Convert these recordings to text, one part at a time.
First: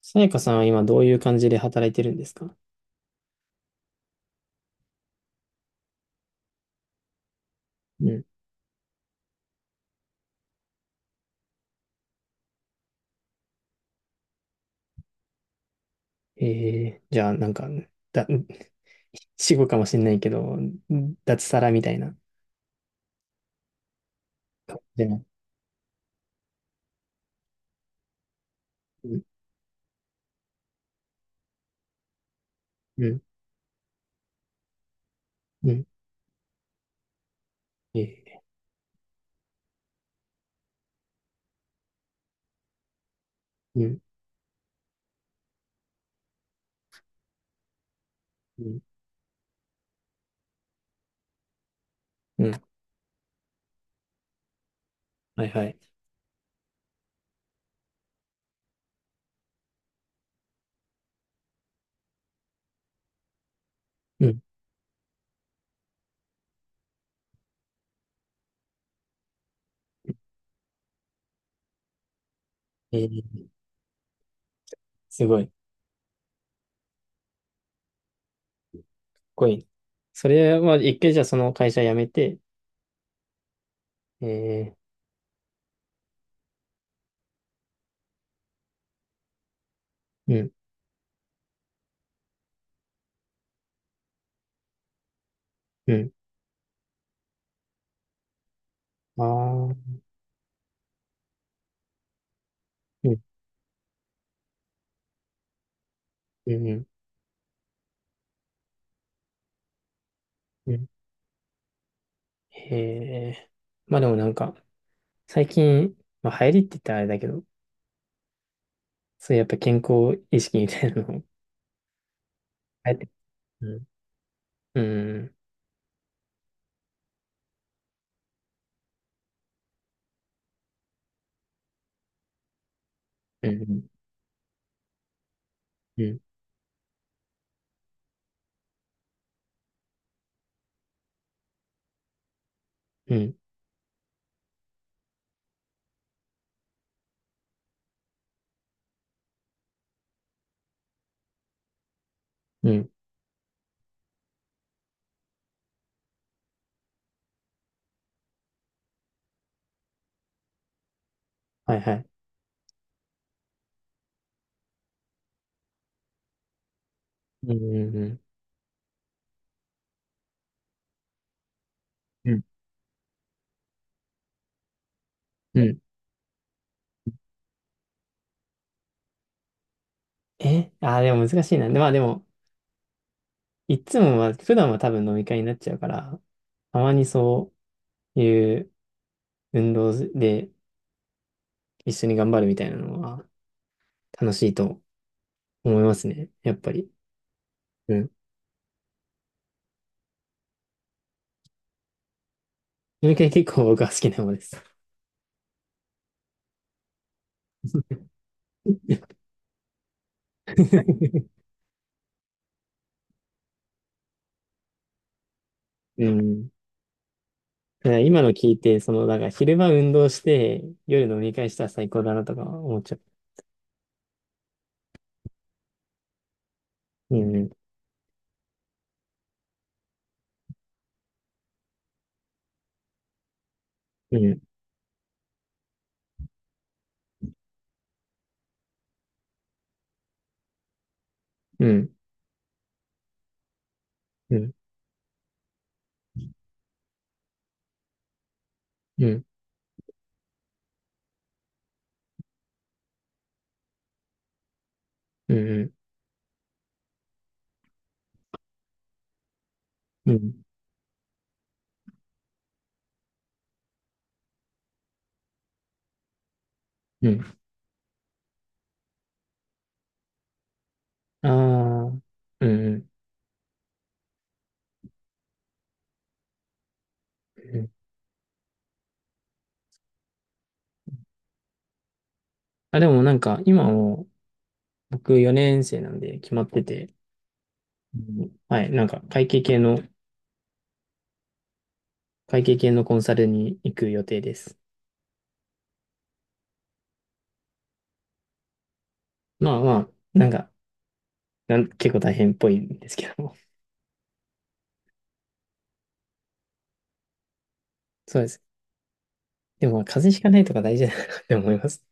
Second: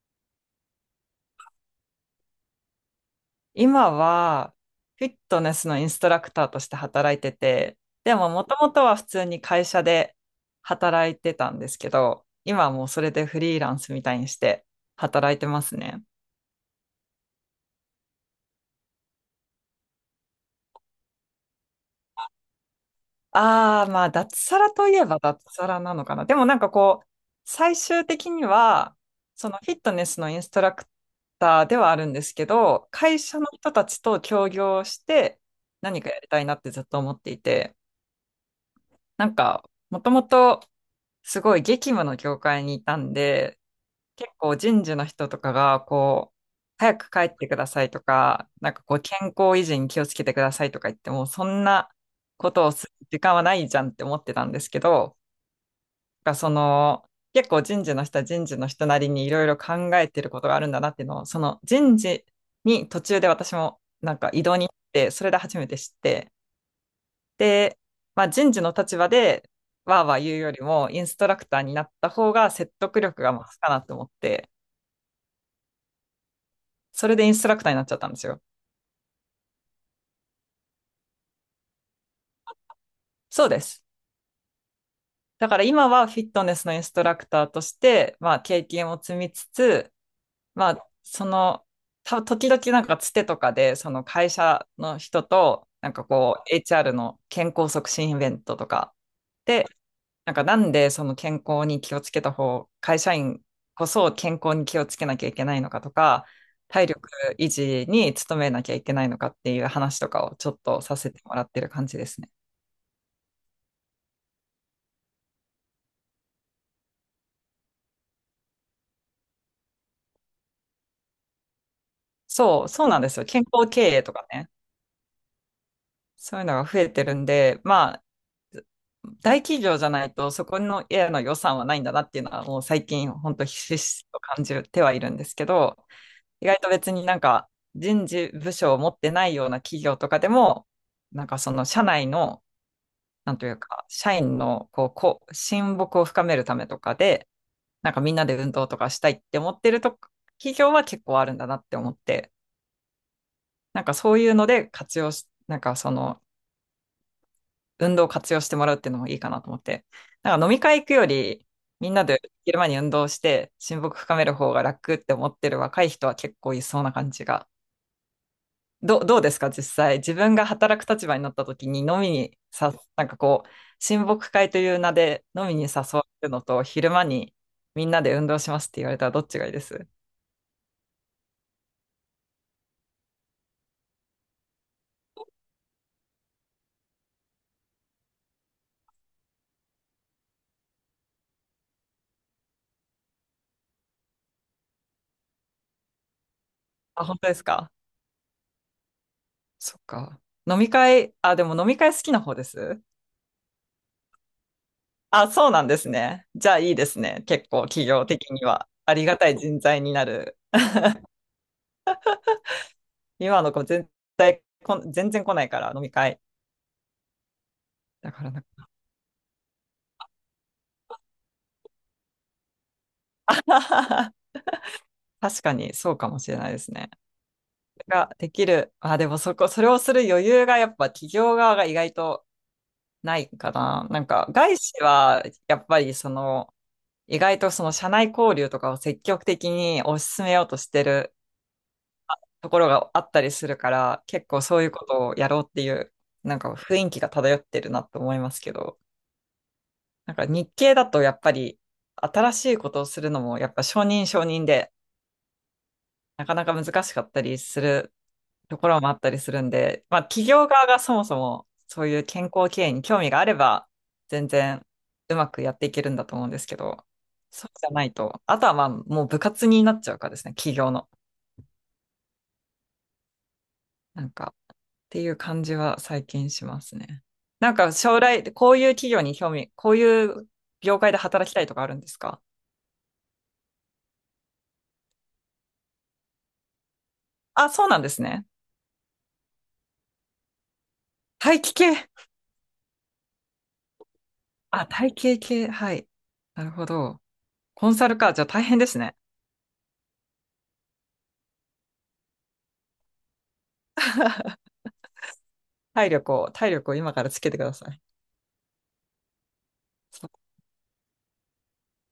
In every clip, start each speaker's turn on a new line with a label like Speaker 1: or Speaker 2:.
Speaker 1: さやかさんは今どういう感じで働いてるんですか？
Speaker 2: 今は、フィットネスのインストラクターとして働いてて、
Speaker 1: う
Speaker 2: で
Speaker 1: ん。
Speaker 2: も、もともとは普通に会社で働いてたんですけど、今はもうそれでフリーランスみたいにして働いてますね。
Speaker 1: ええ、じゃあなんか、だ、死後かもしれないけど、脱サラみたいな。
Speaker 2: ああ、まあ、脱サラとい
Speaker 1: じ
Speaker 2: え
Speaker 1: ゃな
Speaker 2: ば
Speaker 1: い。
Speaker 2: 脱サラなのかな。でもなんかこう、最終的には、
Speaker 1: うん、
Speaker 2: そのフィットネスのインストラクターではあるんですけど、
Speaker 1: う
Speaker 2: 会
Speaker 1: ん、
Speaker 2: 社の人たちと協業して
Speaker 1: うん、
Speaker 2: 何かやりたいなってずっと思っていて、
Speaker 1: ええ。
Speaker 2: なんか、もともと、すごい激務の業界にいたんで、
Speaker 1: うん、
Speaker 2: 結構人事の人とかが、こう、早く帰ってくださいとか、
Speaker 1: う
Speaker 2: なん
Speaker 1: ん、
Speaker 2: かこう、健康維持に気をつけてくださいとか言っても、そんな
Speaker 1: う
Speaker 2: こ
Speaker 1: ん。
Speaker 2: とをする時間はないじゃんって思ってたんですけど、
Speaker 1: はいはい。
Speaker 2: なんかその、結構人事の人は人事の人なりにいろいろ考えてることがあるんだなっていうのを、その人事に途中で私もなん
Speaker 1: う
Speaker 2: か
Speaker 1: ん、
Speaker 2: 異動に行って、それで初めて知って、で、まあ、人事の立場でわーわー言うよりも、インストラクターになった方が説得
Speaker 1: え
Speaker 2: 力が
Speaker 1: え、
Speaker 2: 増すかなと思って、
Speaker 1: すごい、かっ
Speaker 2: それでインストラクターになっちゃったんですよ。
Speaker 1: こいい。それは一回じゃあその会社辞めて、
Speaker 2: そうです。
Speaker 1: ええ。
Speaker 2: だから今はフィットネスのインストラクターとして、まあ、経験を積みつつ、
Speaker 1: うん、
Speaker 2: まあ、その、時々なんかつてとかで、その会社の人と、な
Speaker 1: う
Speaker 2: んか
Speaker 1: ん。
Speaker 2: こう、HR の健康促進イベントとか
Speaker 1: あ
Speaker 2: で、
Speaker 1: あ、
Speaker 2: なんかなんでその健康に気をつけた方、会
Speaker 1: う
Speaker 2: 社
Speaker 1: ん、
Speaker 2: 員こそ健康に気をつけなきゃいけないのかとか、
Speaker 1: うん、うん、
Speaker 2: 体力維持に努めなきゃいけないのかっていう話とかをちょっ
Speaker 1: う
Speaker 2: と
Speaker 1: ん。
Speaker 2: させてもらってる感じですね。
Speaker 1: へえ、まあでもなんか、最近、まあ流行りって言ったらあれだけど、そういうやっぱ健康意識みたいなの、
Speaker 2: そう、そう
Speaker 1: あえ
Speaker 2: なん
Speaker 1: て、
Speaker 2: ですよ。健
Speaker 1: う
Speaker 2: 康経
Speaker 1: ん、
Speaker 2: 営とかね。
Speaker 1: うん、
Speaker 2: そういうのが増えてるんで、まあ、大企業じゃないとそこの家の予算はないんだなっていうのはもう最近本当
Speaker 1: う
Speaker 2: ひしひ
Speaker 1: ん、
Speaker 2: しと感じてはいるんですけど、
Speaker 1: うん、
Speaker 2: 意外と別になんか人事部署を持ってないような企業とかでも、なんかその社内の、
Speaker 1: う
Speaker 2: な
Speaker 1: ん、
Speaker 2: んというか、社員のこう、こう、親睦を深めるためとかで、なんかみんなで運動とかしたいって思ってると、企業は結構あるんだなって思って、
Speaker 1: うん。
Speaker 2: なんかそういうので活用し、なんかその運動を活用してもらうっていうのもいいかなと思って、なんか飲み会行くより、
Speaker 1: はい
Speaker 2: み
Speaker 1: は
Speaker 2: んな
Speaker 1: い。
Speaker 2: で昼間に運動して親睦深める方が楽って思ってる若い人は結構いそうな感じが
Speaker 1: うん、うん、
Speaker 2: どうですか、実際。自分が働く立場になった時に飲み
Speaker 1: う
Speaker 2: に
Speaker 1: ん、
Speaker 2: さ、なんかこう、親睦会という名で飲み
Speaker 1: う
Speaker 2: に誘
Speaker 1: ん。
Speaker 2: われるのと、昼間にみんなで運動しますって言われたらどっちがいいです？
Speaker 1: え、でも難しいな。で、まあでも、いつもは、普段は多分飲み会になっちゃうから、たまにそういう運動で一緒に頑張るみたいなのは楽しいと思いますね。やっぱり。
Speaker 2: あ、本当ですか？
Speaker 1: うん。
Speaker 2: そっか。飲み会、あ、でも飲み会好きな方です？
Speaker 1: 飲み会結構僕は好きな方です。
Speaker 2: あ、そうなんですね。じゃあいいですね。結構企業的には。ありがたい人材になる。今の子全体こん、全然来ないから飲み
Speaker 1: う
Speaker 2: 会。
Speaker 1: ん。だから
Speaker 2: だ
Speaker 1: 今
Speaker 2: か
Speaker 1: の
Speaker 2: らな
Speaker 1: 聞いて、その、なんか昼間運動して、夜飲み会したら最高だなとか思っちゃ
Speaker 2: 確かにそうかもしれないですね。
Speaker 1: う。うん、
Speaker 2: ができる。あ、でもそこ、それをする余裕がやっぱ企業側が意外とないかな。なん
Speaker 1: う
Speaker 2: か
Speaker 1: ん、
Speaker 2: 外資はやっぱりその意外とその社内交流とかを積極的に推し進めようとしてる
Speaker 1: うん、うん、
Speaker 2: ところがあったりするから結
Speaker 1: う
Speaker 2: 構
Speaker 1: ん、
Speaker 2: そういうことをやろうっていうなんか雰囲気が漂ってるなと思いますけど、
Speaker 1: うん。
Speaker 2: なんか日系だとやっぱり新しいことをするのもやっぱ承認で
Speaker 1: うん、
Speaker 2: なかなか難しかったりするところもあったりするんで、まあ、
Speaker 1: うん、う
Speaker 2: 企
Speaker 1: ん、
Speaker 2: 業側がそもそもそういう健康経営に興味があれば、全然うまくやっていけるんだと思うんですけど、
Speaker 1: うん。
Speaker 2: そうじゃないと、あとはまあ、もう部活になっちゃうかですね、企業の。
Speaker 1: ああ、うん、うん。
Speaker 2: なんか、っていう感じは最近しますね。なん
Speaker 1: うん。
Speaker 2: か将来、こういう企業に興味、こういう業界で働きたいとかあるんですか？
Speaker 1: あ、でもなんか、今も、僕4年生なんで決まってて、
Speaker 2: あ、そうなんで
Speaker 1: う
Speaker 2: すね。
Speaker 1: ん、はい、なんか、会計系の、
Speaker 2: 大気系。
Speaker 1: 会計系のコンサルに行く予定です。
Speaker 2: あ、体系系。はい。なるほど。コンサルか。じゃあ大変ですね。
Speaker 1: まあまあ、なんか、結構大変っぽいんですけども。
Speaker 2: 体力を、体力を今からつけてください。
Speaker 1: そうです。でも、まあ風邪ひかないとか大事だなって思います。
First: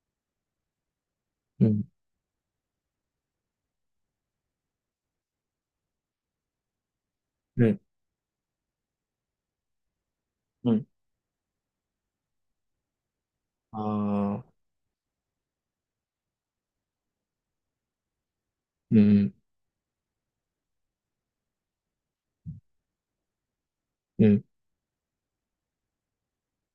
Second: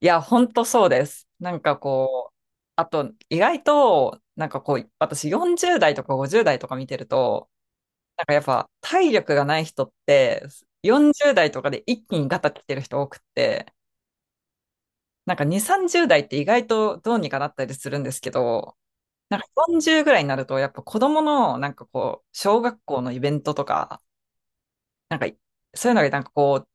Speaker 2: いや、本当そうです。なん
Speaker 1: う
Speaker 2: か
Speaker 1: ん、
Speaker 2: こう、あと、意外と、なんかこう、私40代とか50代とか見てると、
Speaker 1: うん、
Speaker 2: なんかやっぱ体力がない人って、
Speaker 1: うん。
Speaker 2: 40代とかで一気にガタ来てる人多くって、
Speaker 1: ああ、
Speaker 2: なんか2、30代って意外とどうにかなったりするんですけど、
Speaker 1: うん、
Speaker 2: なんか40ぐらいになると、やっぱ子供の、なんかこう、小学校のイベントとか、
Speaker 1: うん、
Speaker 2: なんか、そういうのがなんかこう、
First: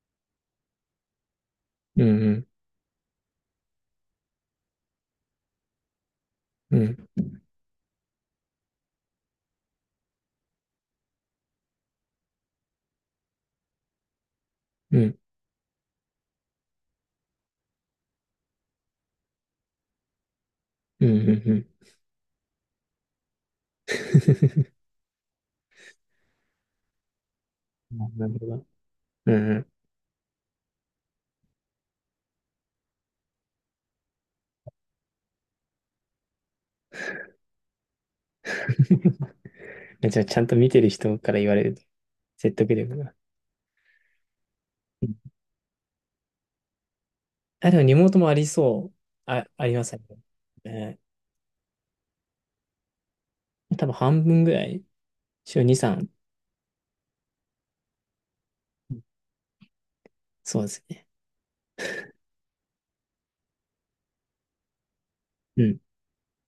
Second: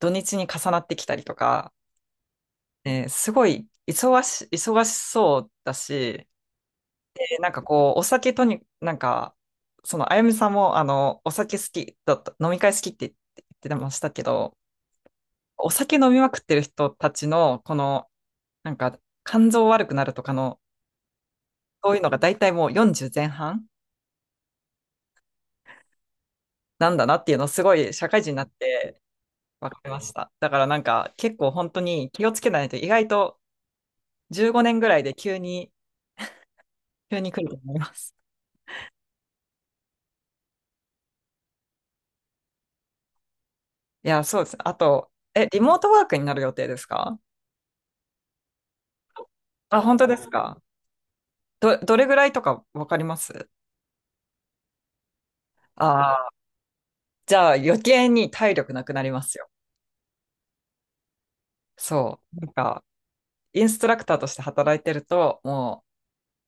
Speaker 2: 土日に重なってきたりとか、
Speaker 1: うん、うん、
Speaker 2: すごい忙し、忙しそうだし、
Speaker 1: うん、
Speaker 2: でなんかこう、お酒とに、なんか、その、あゆみさんも、あの、お酒好きだった、飲み会好きって言ってましたけど、
Speaker 1: うん、うん、
Speaker 2: お酒飲みまくってる人たちの、この、なんか、肝臓悪くなるとかの、
Speaker 1: うん。うん。
Speaker 2: そういうのが大体もう40前半 なんだなっていうのをすごい社会
Speaker 1: な
Speaker 2: 人に
Speaker 1: る
Speaker 2: な
Speaker 1: ほ
Speaker 2: っ
Speaker 1: ど。
Speaker 2: て
Speaker 1: うん、うん。
Speaker 2: 分かりました。だからなんか、結構本当に気をつけないと、意外と15年ぐらいで急に、急に来ると思います。
Speaker 1: じゃあ、ちゃんと見てる人から言われると、説得力が。
Speaker 2: いや、そうです。あ
Speaker 1: う
Speaker 2: と、
Speaker 1: ん。
Speaker 2: え、リモートワークになる予定ですか？
Speaker 1: あ、でもリモートもありそう。あ、あり
Speaker 2: あ、
Speaker 1: ます
Speaker 2: 本
Speaker 1: ね。
Speaker 2: 当ですか？
Speaker 1: えー、
Speaker 2: ど、どれぐらいとかわかります？
Speaker 1: 多分半分ぐらい、週二三、
Speaker 2: ああー、じゃあ余計に体力なくなりますよ。
Speaker 1: そうですね。
Speaker 2: そう。なんか、インストラクターとして働いてると、
Speaker 1: うん、
Speaker 2: も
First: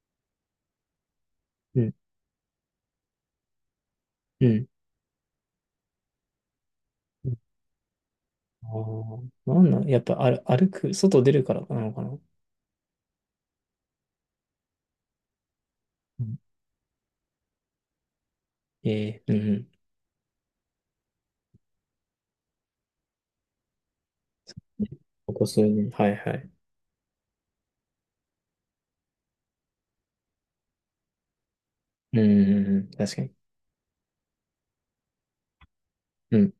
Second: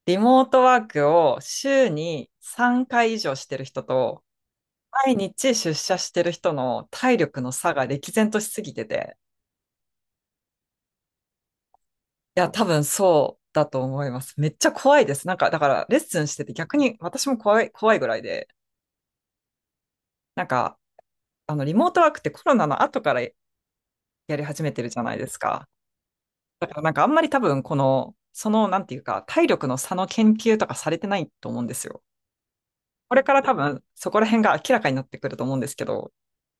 Speaker 2: う、リモートワークを
Speaker 1: う
Speaker 2: 週
Speaker 1: ん、
Speaker 2: に3回以上してる人と、
Speaker 1: うん。
Speaker 2: 毎日出社してる人の体
Speaker 1: うん。
Speaker 2: 力の差が歴然としす
Speaker 1: あ
Speaker 2: ぎてて、
Speaker 1: あ、なんなんやっぱ、ある、歩く、外出るからなのかな。
Speaker 2: いや、多分そうだと思います。めっちゃ怖いです。なんか、だから、レッス
Speaker 1: う
Speaker 2: ンし
Speaker 1: ん、
Speaker 2: てて逆に私も怖い、怖いぐらいで、
Speaker 1: えー、うん、うん。
Speaker 2: なんか、あの、リモートワークってコロナの後からやり始めてるじゃないで
Speaker 1: こ
Speaker 2: す
Speaker 1: こ数
Speaker 2: か。
Speaker 1: 年。はい、はい。
Speaker 2: だからなんかあんまり多分この、そのなんていうか、体力の差の研究とかされてないと思うんですよ。
Speaker 1: うん、うん、うん、
Speaker 2: こ
Speaker 1: 確か
Speaker 2: れか
Speaker 1: に。
Speaker 2: ら多分そこら辺が明らかになってくると思うんですけど、
Speaker 1: うん、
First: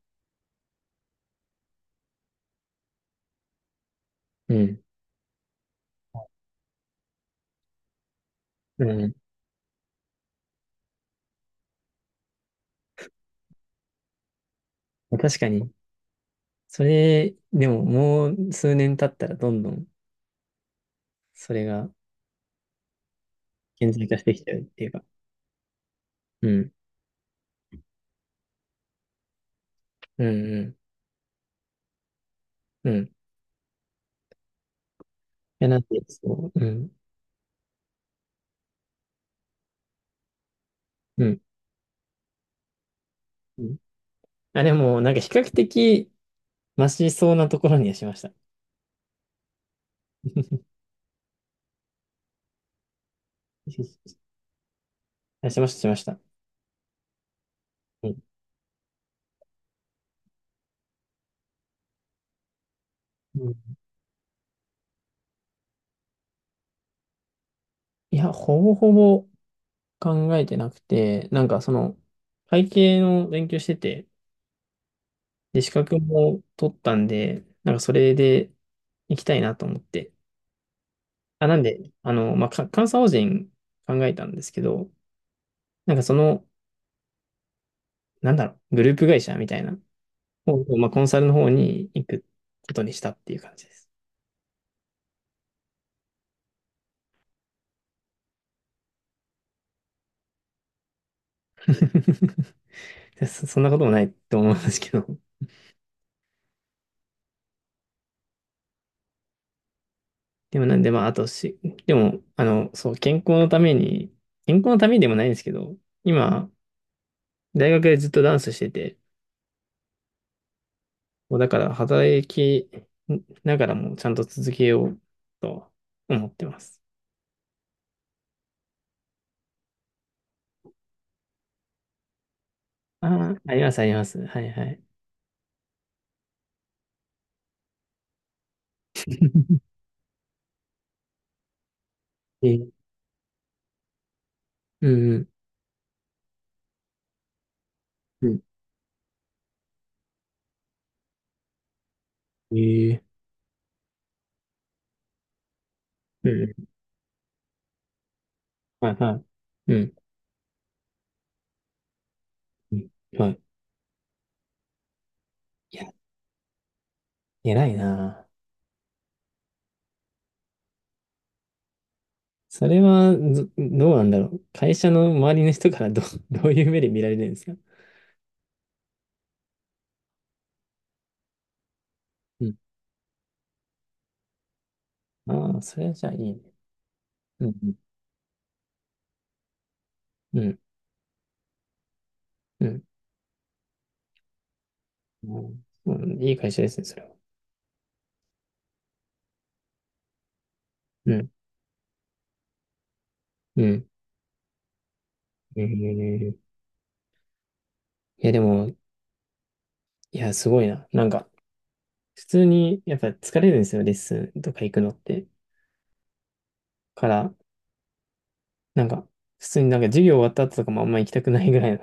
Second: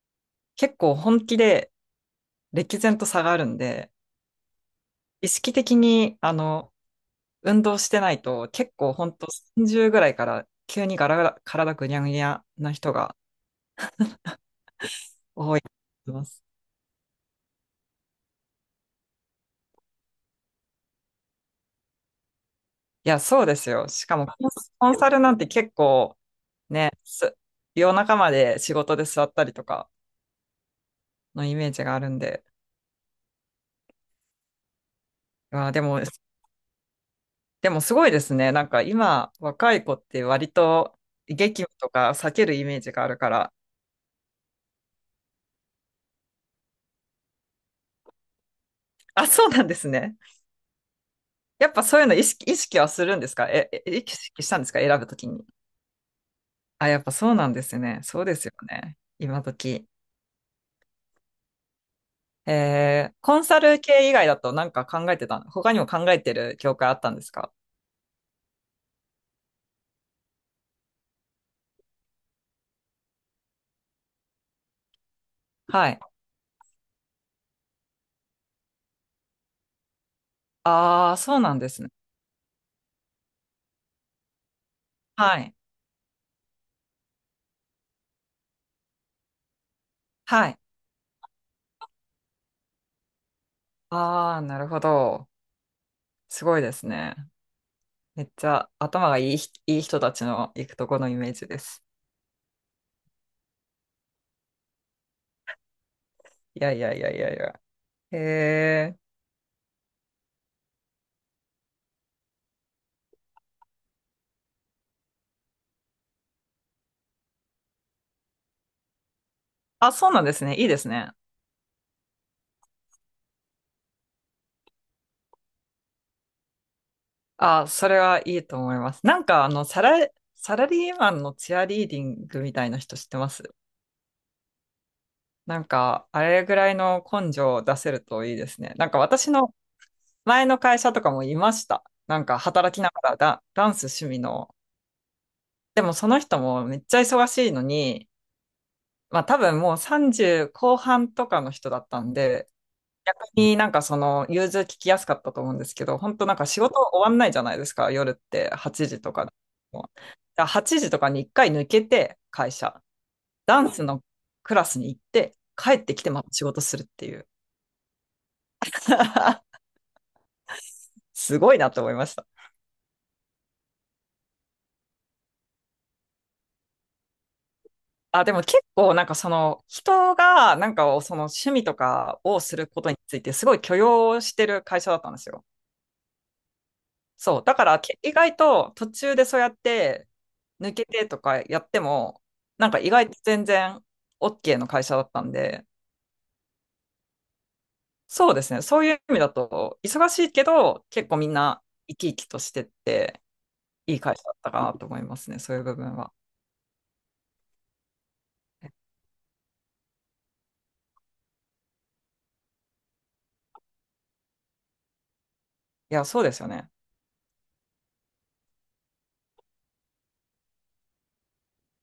Speaker 2: 結構本気で歴然と差があるんで、
Speaker 1: うん、
Speaker 2: 意識的にあの、運動してないと結
Speaker 1: う
Speaker 2: 構
Speaker 1: ん。
Speaker 2: 本当30ぐらいから急にガラガラ、体ぐにゃぐにゃな人が
Speaker 1: 確か
Speaker 2: 多い
Speaker 1: に。
Speaker 2: と思います。
Speaker 1: それ、でももう数年経ったらどんどんそれが
Speaker 2: いや、そうですよ。
Speaker 1: 顕在
Speaker 2: し
Speaker 1: 化
Speaker 2: か
Speaker 1: し
Speaker 2: も
Speaker 1: てき
Speaker 2: コン
Speaker 1: ちゃうってい
Speaker 2: コ
Speaker 1: う
Speaker 2: ン
Speaker 1: か。
Speaker 2: サルなんて結構
Speaker 1: うん、
Speaker 2: ね、夜中まで仕事で座ったりとか
Speaker 1: うん、
Speaker 2: のイメージがあるんで、
Speaker 1: うん。うん。いや、
Speaker 2: あー、
Speaker 1: なん
Speaker 2: で
Speaker 1: で、
Speaker 2: も、
Speaker 1: そう、うん、
Speaker 2: でもすごいですね。なんか今、若い子って割と
Speaker 1: うん、
Speaker 2: 激務とか避けるイメージがあるから。
Speaker 1: うん。あ、でも、なんか比較的、マシそうなところにはしました。
Speaker 2: あ、そうなんですね。やっぱそういうの意識、意識はするんですか？え、え意 識したんですか？選ぶときに。
Speaker 1: あ、しました、しました。
Speaker 2: あ、やっぱそうなんですね。
Speaker 1: うん。
Speaker 2: そうですよね。今時。えー、コン
Speaker 1: う
Speaker 2: サ
Speaker 1: ん。
Speaker 2: ル系以外だとなんか考えてた、他にも考えてる業界あったんですか？
Speaker 1: いや、ほぼほぼ考えてなくて、なんかその、会計の勉強してて、で、資
Speaker 2: は
Speaker 1: 格
Speaker 2: い。
Speaker 1: も取ったんで、なんかそれで行きたいなと思って。
Speaker 2: ああ、そう
Speaker 1: あ、
Speaker 2: な
Speaker 1: な
Speaker 2: ん
Speaker 1: ん
Speaker 2: ですね。
Speaker 1: で、あの、まあ、監査法人考えたんですけど、
Speaker 2: はい。
Speaker 1: なんかその、なんだろう、グループ会社みたいな
Speaker 2: はい。
Speaker 1: を、まあ、コンサルの方に行くことにしたっていう感じです。
Speaker 2: ああ、なるほど。すごいですね。めっちゃ頭がいい人たちの行くとこのイメージです。
Speaker 1: そんなこともないと思うんですけど。
Speaker 2: いやいやいやいやいや。へえ。
Speaker 1: でもなんで、まあ、あとし、でも、あの、そう、健康のために、健康のためにでもないんですけど、今、大学でずっとダンスしてて、
Speaker 2: あ、そうなんですね。いいですね。
Speaker 1: もうだから働きながらもちゃんと続けようと思ってます。
Speaker 2: あ、それはいいと思います。なんか、あの、サラリーマンのチアリーディングみたいな人知
Speaker 1: あ
Speaker 2: ってま
Speaker 1: あ、
Speaker 2: す？
Speaker 1: あります、あります。はい、はい。
Speaker 2: なんか、あれぐらいの根性を出せるといいですね。なんか、私の前の会社とかもいました。なんか、
Speaker 1: えー、
Speaker 2: 働きながらダンス趣味の。
Speaker 1: うん、うん。
Speaker 2: でも、その人もめっちゃ忙しいのに、
Speaker 1: うん、
Speaker 2: まあ、多分もう30後半とかの人だったんで、
Speaker 1: えー、
Speaker 2: 逆になんかその融通聞きやすかったと思うんですけど、本当
Speaker 1: う
Speaker 2: なんか仕
Speaker 1: ん。
Speaker 2: 事終わんないじゃないですか、夜って8
Speaker 1: はい、
Speaker 2: 時と
Speaker 1: は
Speaker 2: かで
Speaker 1: い。う
Speaker 2: も。だ
Speaker 1: ん。
Speaker 2: から8時とかに1回抜けて会
Speaker 1: う
Speaker 2: 社、
Speaker 1: ん。はい。
Speaker 2: ダンスのクラスに行って帰
Speaker 1: い
Speaker 2: っ
Speaker 1: や、
Speaker 2: てきてまた仕事するっていう。
Speaker 1: 偉いな。
Speaker 2: すごいなと思いました。
Speaker 1: それはず、どうなんだろう。会社の周りの人からどう、どういう目で見られるんですか？
Speaker 2: あ、でも結構なんかその人がなんかその趣味とかを
Speaker 1: うん。
Speaker 2: することについてすごい許容してる会社だったんですよ。
Speaker 1: ああ、それはじゃあいいね。
Speaker 2: そう。
Speaker 1: う
Speaker 2: だか
Speaker 1: ん、
Speaker 2: ら、意外と途中でそうやって
Speaker 1: うん、
Speaker 2: 抜けてとかやっても、
Speaker 1: う
Speaker 2: なんか
Speaker 1: ん。
Speaker 2: 意外と全然 OK の会社だったん
Speaker 1: うん、
Speaker 2: で、
Speaker 1: うん、いい会社ですね、それは。
Speaker 2: そうですね。そういう意味だと、忙しいけど、結
Speaker 1: う
Speaker 2: 構み
Speaker 1: ん、
Speaker 2: んな生き生きとしてって、
Speaker 1: うん。
Speaker 2: いい会社だったかなと思いますね。そうい
Speaker 1: え
Speaker 2: う部分は。
Speaker 1: ー、いや、でも、いや、すごいな。なんか、普通に、やっぱ疲れるんですよ、レッスンとか行くのって。
Speaker 2: いや、そうですよね。
Speaker 1: から、なんか、普通になんか授業終わった後とかもあんま行きたくないぐらいの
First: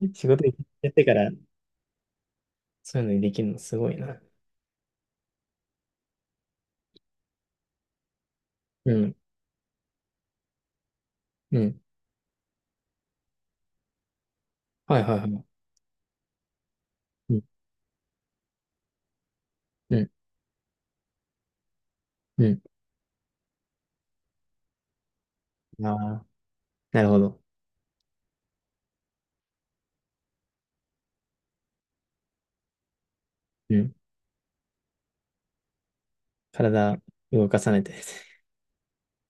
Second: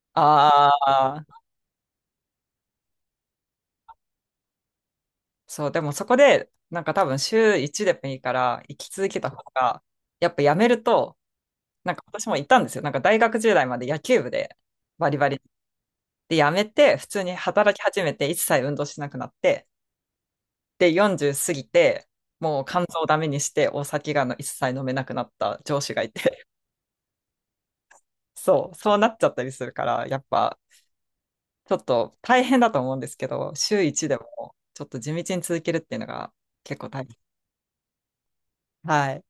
Speaker 1: 仕事
Speaker 2: あ
Speaker 1: やってか
Speaker 2: あ、
Speaker 1: ら、そういうのにできるのすごいな。
Speaker 2: そう。でもそこで、なんか多分週1でもいいから、生き
Speaker 1: う
Speaker 2: 続
Speaker 1: ん、
Speaker 2: けた方が、やっぱやめると、
Speaker 1: うん。
Speaker 2: なんか私もいたんですよ。なんか大学時代まで野球部で
Speaker 1: はい
Speaker 2: バ
Speaker 1: は
Speaker 2: リ
Speaker 1: いは
Speaker 2: バリ
Speaker 1: い。
Speaker 2: で、辞めて、普通
Speaker 1: う
Speaker 2: に
Speaker 1: ん、
Speaker 2: 働き始めて、一切運動しなくなって、
Speaker 1: うん、
Speaker 2: で、40過ぎて、
Speaker 1: う
Speaker 2: もう肝臓をダメにして、お酒がの一切飲めなくなった上
Speaker 1: ん。あ
Speaker 2: 司がい
Speaker 1: あ。
Speaker 2: て、
Speaker 1: なるほど。
Speaker 2: そう、そうなっちゃったりするから、やっぱ、ちょっと大変だと思うんですけど、
Speaker 1: う
Speaker 2: 週
Speaker 1: ん。
Speaker 2: 1でも、ちょっと地道に続けるっていうのが結構
Speaker 1: 体
Speaker 2: 大変。
Speaker 1: 動かさないと。
Speaker 2: はい。